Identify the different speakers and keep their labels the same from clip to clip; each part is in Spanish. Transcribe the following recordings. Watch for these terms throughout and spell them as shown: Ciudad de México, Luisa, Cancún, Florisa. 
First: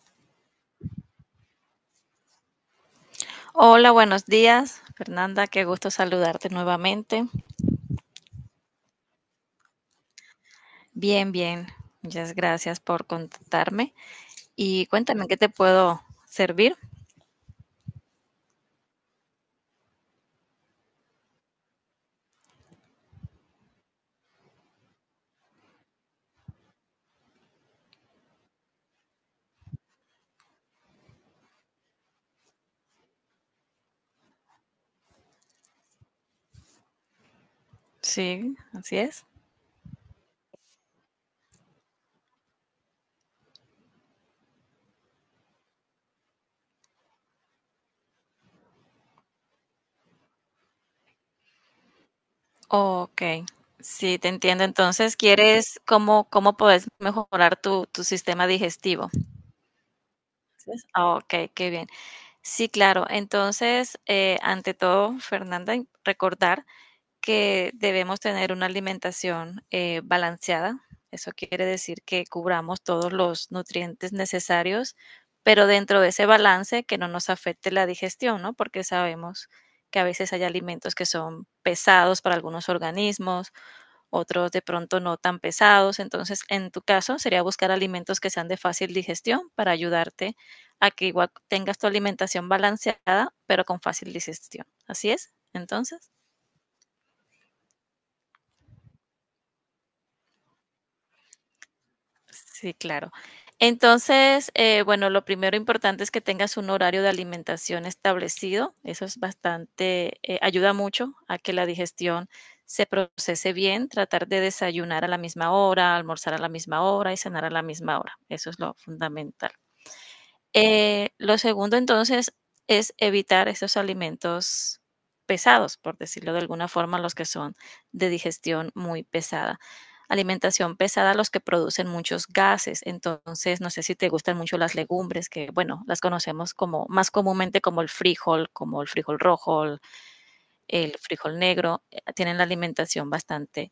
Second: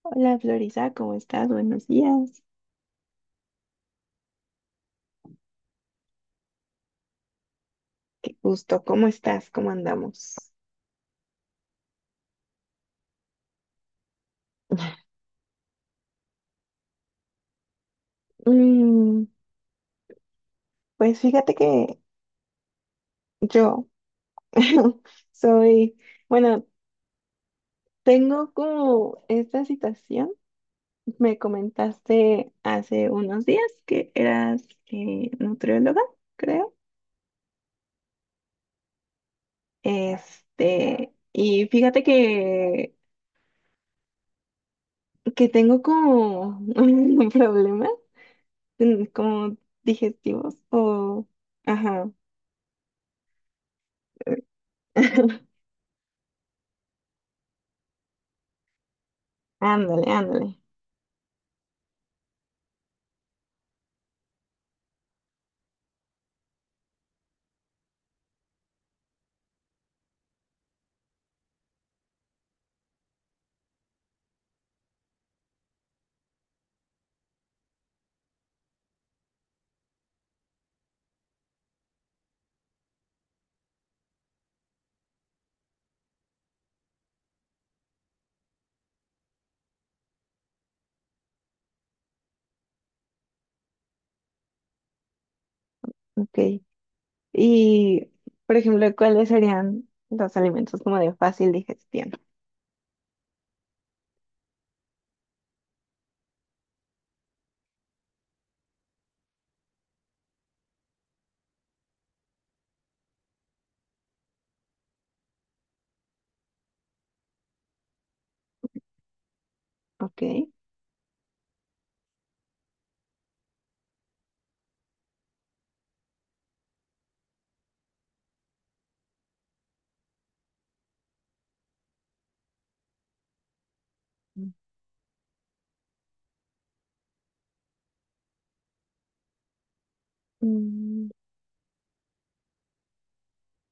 Speaker 1: Hola Florisa, ¿cómo estás? Buenos días.
Speaker 2: Hola, buenos días, Fernanda. Qué gusto saludarte nuevamente.
Speaker 1: Gusto, ¿cómo estás? ¿Cómo andamos?
Speaker 2: Bien, bien. Muchas gracias por contactarme. Y cuéntame, ¿en ¿qué te puedo servir?
Speaker 1: Mm, pues fíjate que yo soy, bueno, tengo como esta situación. Me comentaste hace unos días que eras nutrióloga, creo.
Speaker 2: Sí, así es.
Speaker 1: Este, y fíjate que tengo como un problema, como digestivos o, ajá.
Speaker 2: Ok, sí, te entiendo. Entonces, ¿¿cómo puedes mejorar tu sistema digestivo?
Speaker 1: Ándale, ándale.
Speaker 2: Así es. Ah, ok, qué bien. Sí, claro. Entonces, ante todo, Fernanda, recordar que debemos tener una alimentación balanceada. Eso quiere decir que cubramos todos los nutrientes necesarios, pero dentro de ese balance que no nos afecte la digestión, ¿no? Porque sabemos que a veces hay alimentos que son pesados para algunos organismos, otros de pronto no tan pesados. Entonces, en tu caso, sería buscar alimentos que sean de fácil digestión para ayudarte a que igual tengas tu alimentación balanceada, pero con fácil digestión. ¿Así es? Entonces,
Speaker 1: Ok. Y, por ejemplo, ¿cuáles serían los alimentos como de fácil digestión?
Speaker 2: sí, claro. Entonces, lo primero importante es que tengas un horario de alimentación establecido. Eso es ayuda mucho a que la digestión se procese bien. Tratar de desayunar a la misma hora, almorzar a la misma hora y cenar a la misma hora. Eso es lo fundamental.
Speaker 1: Ok.
Speaker 2: Lo segundo, entonces, es evitar esos alimentos pesados, por decirlo de alguna forma, los que son de digestión muy pesada. Alimentación pesada, los que producen muchos gases. Entonces, no sé si te gustan mucho las legumbres, que bueno, las conocemos como más comúnmente como el frijol rojo, el
Speaker 1: Mm,
Speaker 2: frijol negro, tienen la alimentación bastante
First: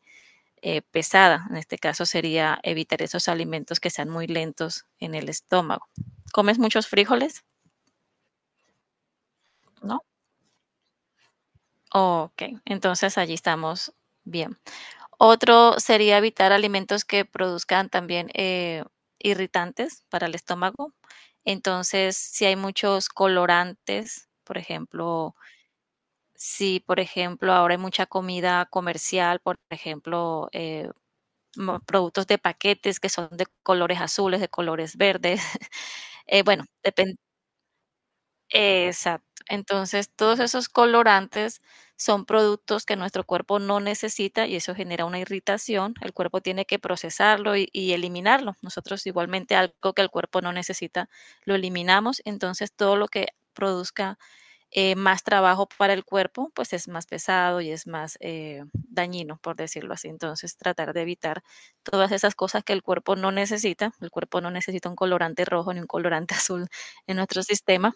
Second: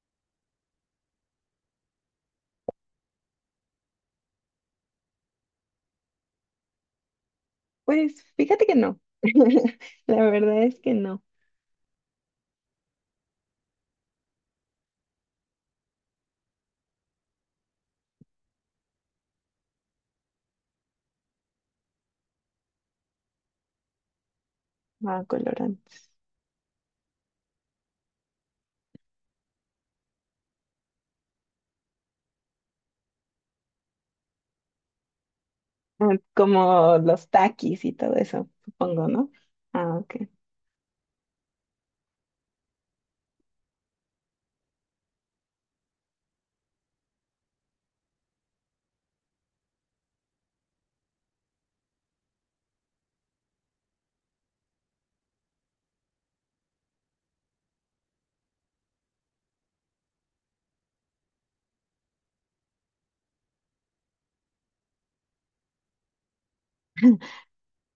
Speaker 2: pesada. En este caso sería evitar esos alimentos que sean muy lentos en el estómago. ¿Comes muchos frijoles?
Speaker 1: Pues fíjate que no.
Speaker 2: ¿No?
Speaker 1: La verdad es que no.
Speaker 2: Ok, entonces allí estamos bien. Otro sería evitar alimentos que produzcan también irritantes para el estómago. Entonces, si hay muchos colorantes, por
Speaker 1: Ah,
Speaker 2: ejemplo,
Speaker 1: colorantes.
Speaker 2: si por ejemplo ahora hay mucha comida comercial, por ejemplo, productos de paquetes que son de colores azules, de colores verdes,
Speaker 1: Ah,
Speaker 2: eh, bueno,
Speaker 1: como los taquis y todo eso, supongo,
Speaker 2: Exacto.
Speaker 1: ¿no? Ah,
Speaker 2: Entonces,
Speaker 1: ok.
Speaker 2: todos esos colorantes son productos que nuestro cuerpo no necesita y eso genera una irritación. El cuerpo tiene que procesarlo y eliminarlo. Nosotros igualmente algo que el cuerpo no necesita, lo eliminamos. Entonces, todo lo que produzca más trabajo para el cuerpo, pues es más pesado y es más dañino, por decirlo así. Entonces, tratar de evitar todas esas cosas que el cuerpo no necesita. El cuerpo no necesita un colorante rojo ni un colorante azul en nuestro sistema,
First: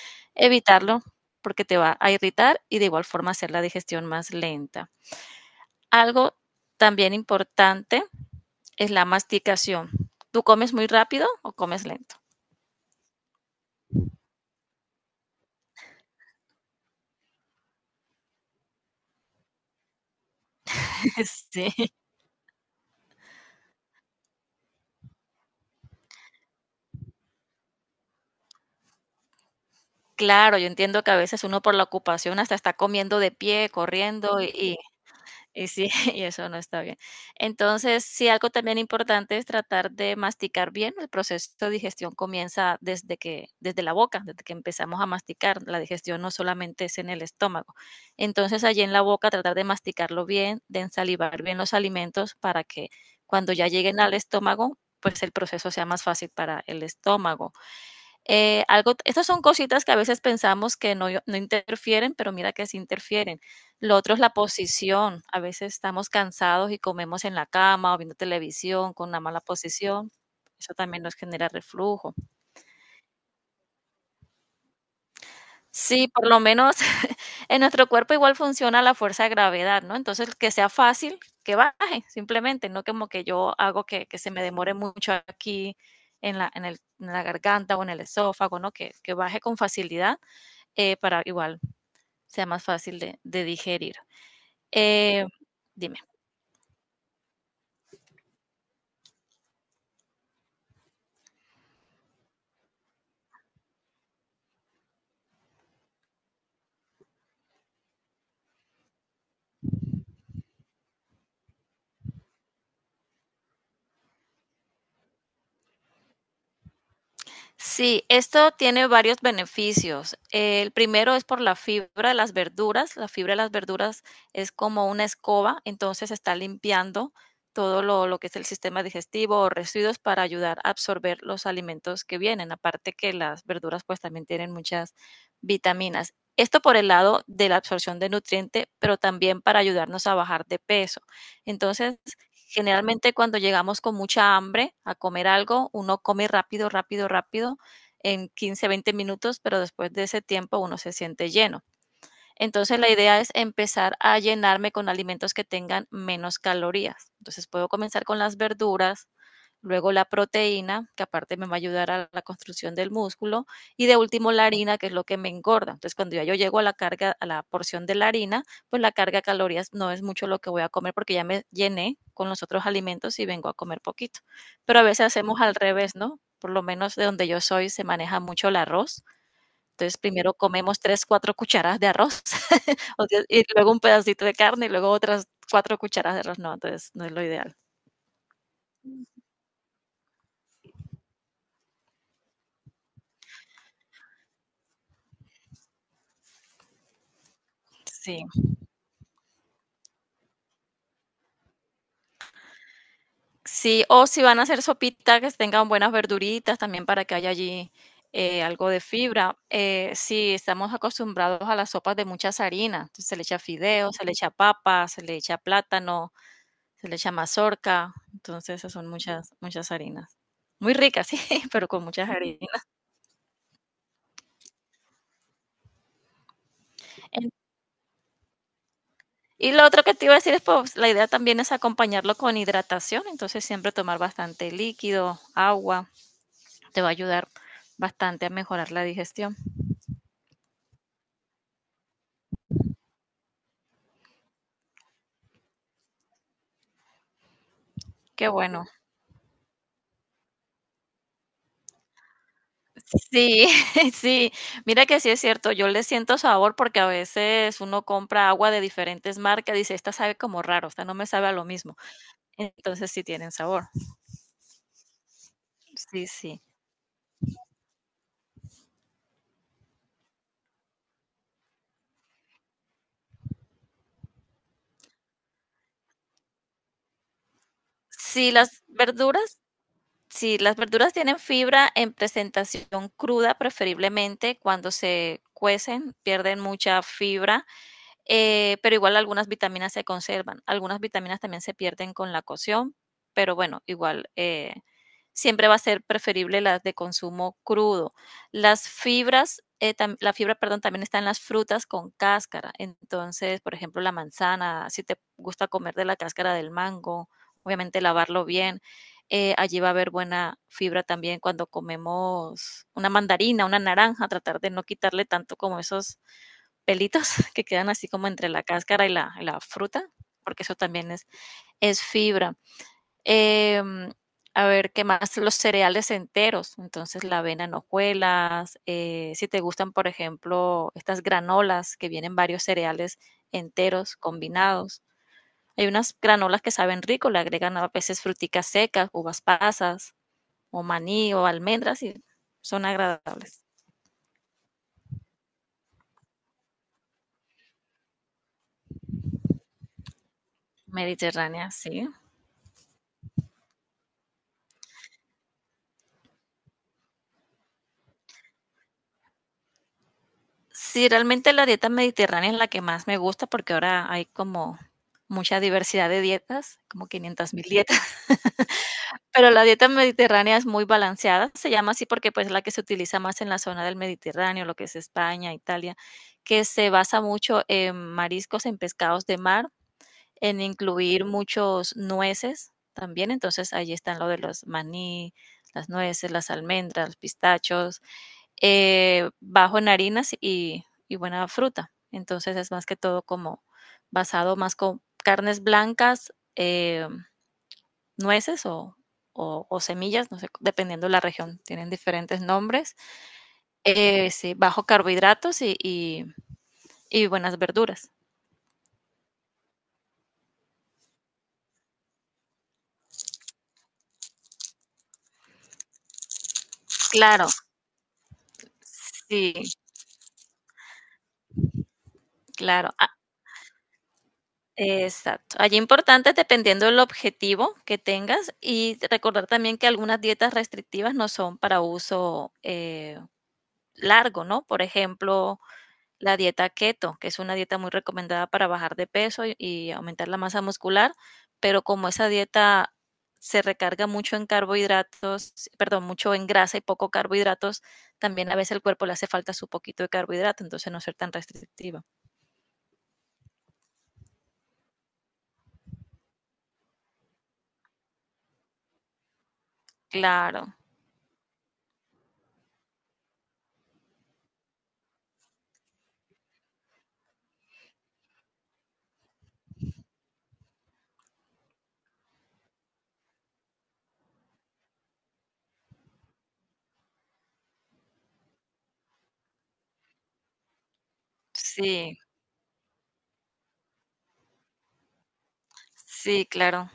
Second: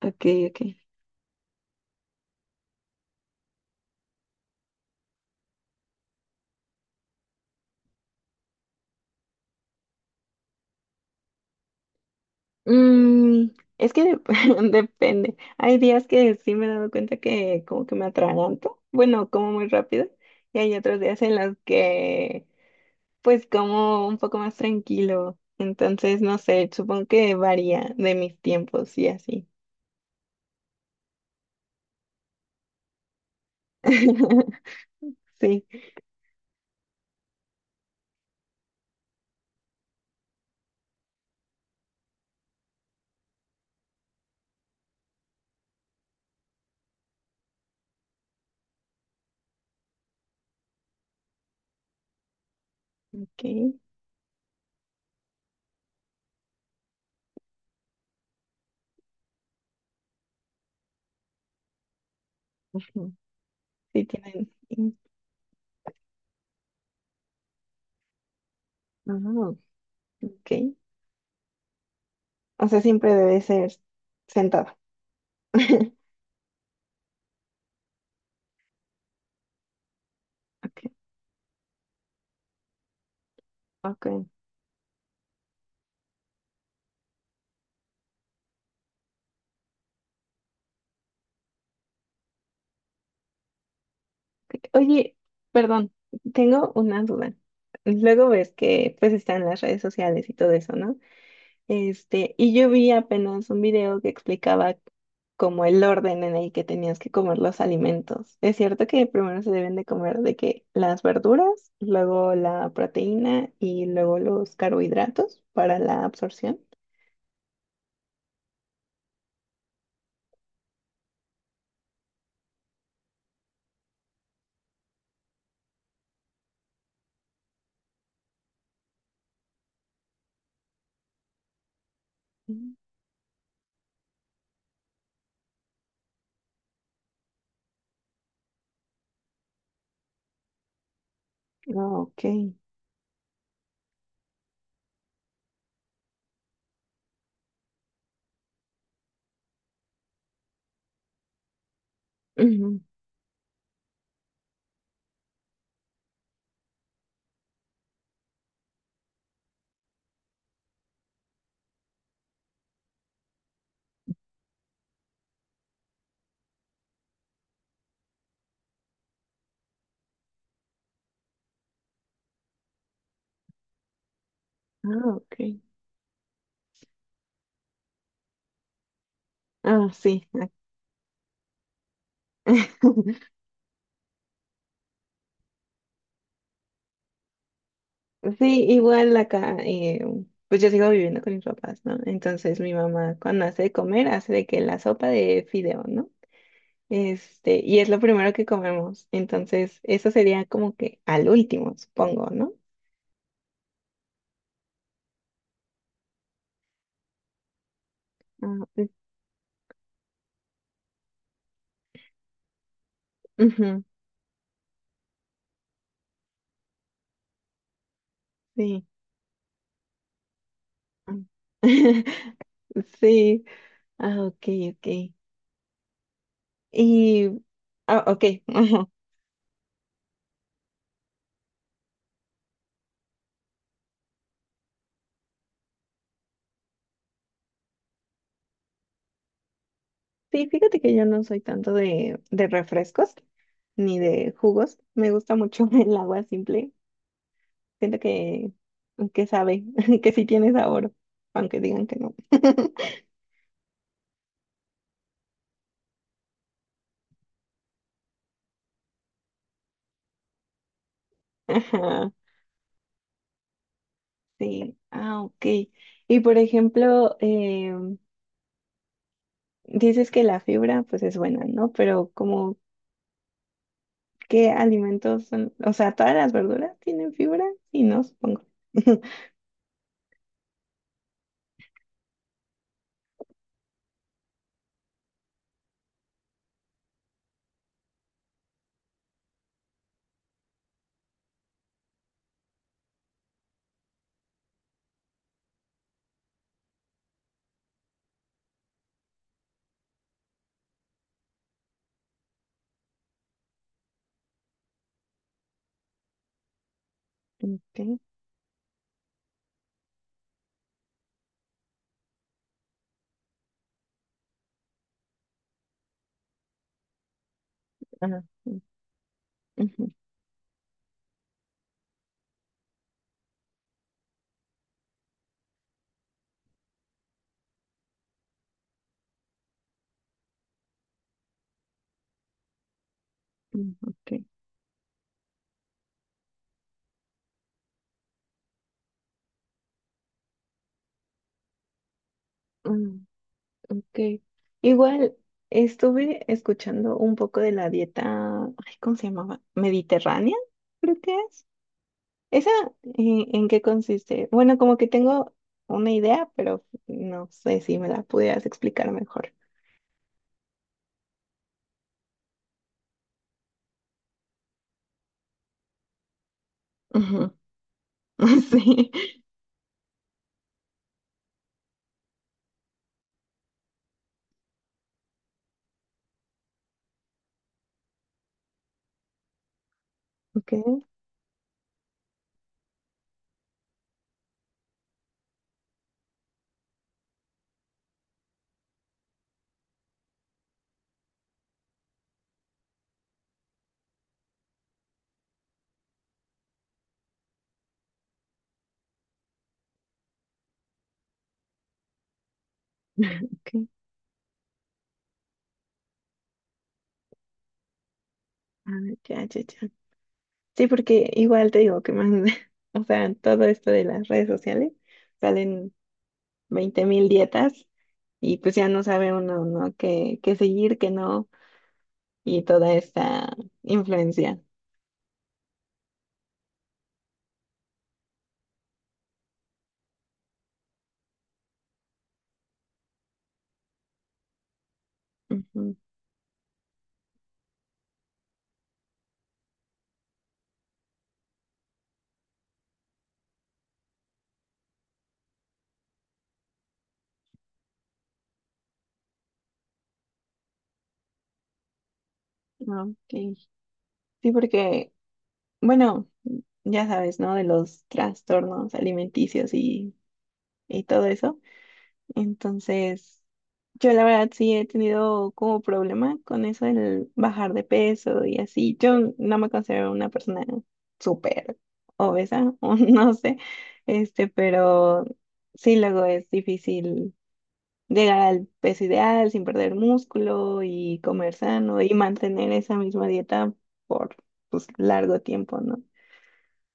Speaker 1: Ok, ok.
Speaker 2: evitarlo porque te va a irritar y de igual forma hacer la digestión más lenta. Algo también importante es la masticación. ¿Tú comes muy rápido o comes lento?
Speaker 1: Mm, es que depende. Hay días que sí me he dado cuenta que como que me atraganto. Bueno, como muy rápido. Y hay otros días en los
Speaker 2: Sí,
Speaker 1: que pues como un poco más tranquilo. Entonces, no sé, supongo que varía de mis tiempos y así.
Speaker 2: claro, yo entiendo que a veces uno por la ocupación hasta está comiendo de pie, corriendo y
Speaker 1: Sí,
Speaker 2: Y sí, y eso no está bien. Entonces, sí, algo también importante es tratar de masticar bien. El proceso de digestión comienza desde la boca, desde que empezamos a masticar. La digestión no solamente es en el estómago. Entonces, allí en la boca tratar de masticarlo bien, de ensalivar bien los alimentos para que cuando ya
Speaker 1: ok.
Speaker 2: lleguen al estómago, pues el proceso sea más fácil para el estómago. Algo, estas son cositas que a veces pensamos que no, no interfieren, pero mira que sí
Speaker 1: Ujú.
Speaker 2: interfieren. Lo
Speaker 1: Sí
Speaker 2: otro es la
Speaker 1: tienen. Sí.
Speaker 2: posición. A veces estamos cansados y comemos en la cama o viendo televisión con una mala
Speaker 1: Ujú.
Speaker 2: posición.
Speaker 1: Ok.
Speaker 2: Eso también nos genera reflujo.
Speaker 1: O sea, siempre debe ser sentado.
Speaker 2: Sí, por lo menos en nuestro cuerpo igual funciona la fuerza de gravedad, ¿no? Entonces, que sea
Speaker 1: Ok,
Speaker 2: fácil, que baje, simplemente, no como que yo hago que
Speaker 1: ok.
Speaker 2: se me demore mucho aquí en la garganta o en el esófago, ¿no? Que baje con facilidad, para igual sea más fácil de digerir.
Speaker 1: Oye,
Speaker 2: Eh,
Speaker 1: perdón,
Speaker 2: Dime.
Speaker 1: tengo una duda. Luego ves que pues están las redes sociales y todo eso, ¿no? Este, y yo vi apenas un video que explicaba como el orden en el que tenías que comer los alimentos. Es cierto que primero se deben de comer de que las verduras, luego la proteína y luego los carbohidratos para la absorción.
Speaker 2: Sí, esto tiene varios beneficios. El primero es por la fibra de las verduras. La fibra de las verduras es como una escoba, entonces está limpiando todo lo que es el sistema digestivo o residuos para ayudar a absorber los alimentos que vienen.
Speaker 1: Mm.
Speaker 2: Aparte que las verduras pues también tienen muchas vitaminas. Esto por el lado de la absorción de nutriente, pero también para ayudarnos a bajar de peso.
Speaker 1: Ah,
Speaker 2: Entonces,
Speaker 1: ok.
Speaker 2: generalmente cuando llegamos con mucha hambre a comer algo, uno come rápido, rápido, rápido en 15, 20 minutos, pero después de ese tiempo uno se siente lleno. Entonces
Speaker 1: Ujú.
Speaker 2: la idea es empezar a llenarme con alimentos que tengan menos calorías. Entonces puedo comenzar con las verduras, luego la proteína, que aparte me va a ayudar a la construcción del músculo, y de último la harina, que es lo que me engorda. Entonces, cuando ya yo llego a la carga, a la porción de la harina, pues la carga de calorías no es mucho lo que voy a comer porque ya me llené con los otros alimentos y vengo a comer poquito. Pero a veces
Speaker 1: Ah, ok.
Speaker 2: hacemos al revés, ¿no? Por lo menos de donde yo soy se maneja mucho el arroz.
Speaker 1: Ah,
Speaker 2: Entonces,
Speaker 1: sí.
Speaker 2: primero
Speaker 1: Ah.
Speaker 2: comemos tres, cuatro cucharadas de arroz y luego un pedacito de carne y luego otras cuatro cucharadas de arroz. No, entonces no es lo ideal.
Speaker 1: Sí, igual acá, pues yo sigo viviendo con mis papás, ¿no? Entonces mi mamá cuando hace de comer hace de que la sopa de fideo, ¿no? Este, y es lo
Speaker 2: Sí.
Speaker 1: primero que comemos. Entonces, eso sería como que al último, supongo, ¿no?
Speaker 2: Sí, o si van a hacer sopita, que tengan buenas verduritas también para que haya allí
Speaker 1: Ah,
Speaker 2: algo de
Speaker 1: es-
Speaker 2: fibra. Sí, estamos acostumbrados a las sopas de muchas harinas. Entonces se le echa
Speaker 1: ujú,
Speaker 2: fideo, se le echa papa, se le echa plátano, se le echa mazorca. Entonces esas
Speaker 1: sí.
Speaker 2: son muchas, muchas harinas. Muy ricas,
Speaker 1: Ah.
Speaker 2: sí, pero con muchas harinas.
Speaker 1: Sí. Ah, ok, ok. Y,
Speaker 2: En-
Speaker 1: ah, ok. ajá.
Speaker 2: Y lo otro que te iba a decir es, pues, la idea también es acompañarlo con hidratación. Entonces siempre tomar bastante líquido, agua, te va a ayudar bastante a mejorar la digestión.
Speaker 1: Sí, fíjate que yo no soy tanto de refrescos ni de jugos. Me gusta mucho el agua simple. Siento
Speaker 2: Qué bueno.
Speaker 1: que sabe, que sí tiene sabor, aunque digan que no.
Speaker 2: Sí, sí. Mira que sí es cierto, yo le siento sabor porque a veces uno compra agua de diferentes marcas, dice, esta sabe como raro, esta no me sabe a lo mismo.
Speaker 1: Ajá.
Speaker 2: Entonces sí tienen sabor.
Speaker 1: Sí, ah, ok.
Speaker 2: Sí,
Speaker 1: Y por
Speaker 2: sí.
Speaker 1: ejemplo, dices que la fibra pues es buena, ¿no? Pero como, ¿qué alimentos son? O sea, ¿todas las verduras tienen fibra? Sí, no,
Speaker 2: Sí,
Speaker 1: supongo.
Speaker 2: las verduras, sí, las verduras tienen fibra en presentación cruda, preferiblemente cuando se cuecen, pierden mucha fibra. Pero igual algunas vitaminas se conservan, algunas vitaminas también se pierden con la cocción, pero bueno, igual, siempre va a ser preferible las de consumo crudo. Las fibras, la fibra, perdón, también está en las frutas con cáscara, entonces, por ejemplo, la manzana, si te gusta comer de la cáscara del mango,
Speaker 1: Ok,
Speaker 2: obviamente lavarlo bien. Allí va a haber buena fibra también cuando comemos una mandarina, una naranja, tratar de no quitarle tanto como esos pelitos que quedan así como
Speaker 1: ah,
Speaker 2: entre la
Speaker 1: sí,
Speaker 2: cáscara y la fruta,
Speaker 1: ujú,
Speaker 2: porque eso también es fibra. Eh, a ver, ¿qué más? Los cereales enteros, entonces la avena en hojuelas, si te gustan, por ejemplo, estas granolas que vienen varios cereales enteros
Speaker 1: ok,
Speaker 2: combinados. Hay unas granolas que saben rico, le agregan a veces fruticas secas, uvas pasas, o maní, o almendras, y son
Speaker 1: mm,
Speaker 2: agradables.
Speaker 1: ok. Igual estuve escuchando un poco de la dieta, ay, ¿cómo se llamaba? Mediterránea, creo que es.
Speaker 2: Mediterránea, sí.
Speaker 1: ¿Esa en qué consiste? Bueno, como que tengo una idea, pero no sé si me la pudieras explicar mejor.
Speaker 2: Sí, realmente la dieta mediterránea es la que más me gusta porque ahora hay como mucha diversidad de dietas, como
Speaker 1: Ujú.
Speaker 2: 500 mil dietas,
Speaker 1: Sí.
Speaker 2: pero la dieta mediterránea es muy balanceada, se llama así porque pues es la que se utiliza más en la zona del Mediterráneo, lo que es España, Italia, que se basa mucho en mariscos, en pescados de mar, en
Speaker 1: Ok,
Speaker 2: incluir muchos nueces también, entonces ahí están lo de los maní, las nueces, las almendras, los pistachos, bajo en harinas y buena fruta. Entonces es más que todo como basado más con carnes blancas, nueces o semillas, no sé, dependiendo de la región, tienen diferentes nombres.
Speaker 1: ok.
Speaker 2: Sí, bajo carbohidratos y buenas verduras.
Speaker 1: Ah, ya, ya, ya. Sí, porque igual te digo que más, o sea, todo esto de las redes sociales salen 20,000
Speaker 2: Claro,
Speaker 1: dietas y pues ya no sabe uno,
Speaker 2: sí,
Speaker 1: ¿no? Qué, qué seguir, qué no, y
Speaker 2: claro.
Speaker 1: toda
Speaker 2: Ah,
Speaker 1: esta influencia.
Speaker 2: exacto. Allí importante dependiendo del objetivo que tengas y recordar también que algunas dietas restrictivas no son para uso, largo, ¿no? Por ejemplo,
Speaker 1: Ujú.
Speaker 2: la dieta keto, que es una dieta muy recomendada para bajar de peso y aumentar la masa muscular, pero como esa dieta se recarga mucho en carbohidratos, perdón, mucho en grasa y poco carbohidratos, también a veces el cuerpo le hace falta su poquito de carbohidrato, entonces no ser tan restrictiva.
Speaker 1: Ok. Sí, porque bueno, ya sabes, ¿no? De los trastornos alimenticios
Speaker 2: Claro,
Speaker 1: y todo eso. Entonces, yo la verdad sí he tenido como problema con eso, el bajar de peso y así. Yo no me considero una persona súper obesa, o no sé, este, pero sí luego es difícil llegar al peso ideal sin perder músculo y comer sano y
Speaker 2: sí,
Speaker 1: mantener esa misma dieta por, pues, largo tiempo, ¿no?
Speaker 2: sí, claro.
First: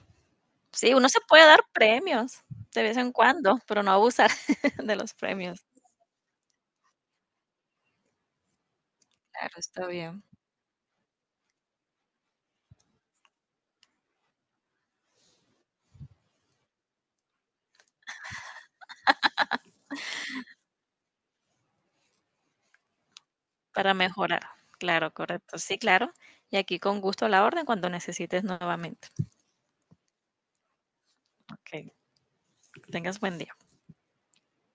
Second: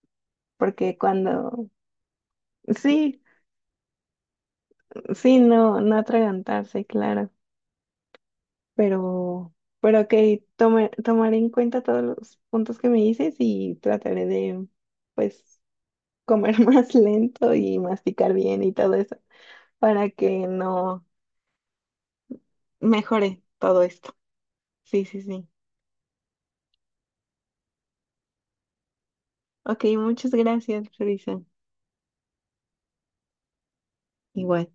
Speaker 2: Sí,
Speaker 1: Porque
Speaker 2: uno se puede dar
Speaker 1: cuando,
Speaker 2: premios de vez en
Speaker 1: sí,
Speaker 2: cuando, pero no abusar de los
Speaker 1: sí,
Speaker 2: premios.
Speaker 1: no, no atragantarse, claro, pero,
Speaker 2: Claro, está
Speaker 1: pero ok,
Speaker 2: bien.
Speaker 1: tomaré en cuenta todos los puntos que me dices y trataré de, pues, comer más lento y masticar bien y todo eso, para que no mejore todo
Speaker 2: Para
Speaker 1: esto.
Speaker 2: mejorar.
Speaker 1: Sí,
Speaker 2: Claro,
Speaker 1: sí, sí.
Speaker 2: correcto. Sí, claro. Y aquí con gusto a la orden cuando necesites nuevamente.
Speaker 1: Ok, muchas gracias, Luisa.
Speaker 2: Okey, tengas buen día.
Speaker 1: Igual.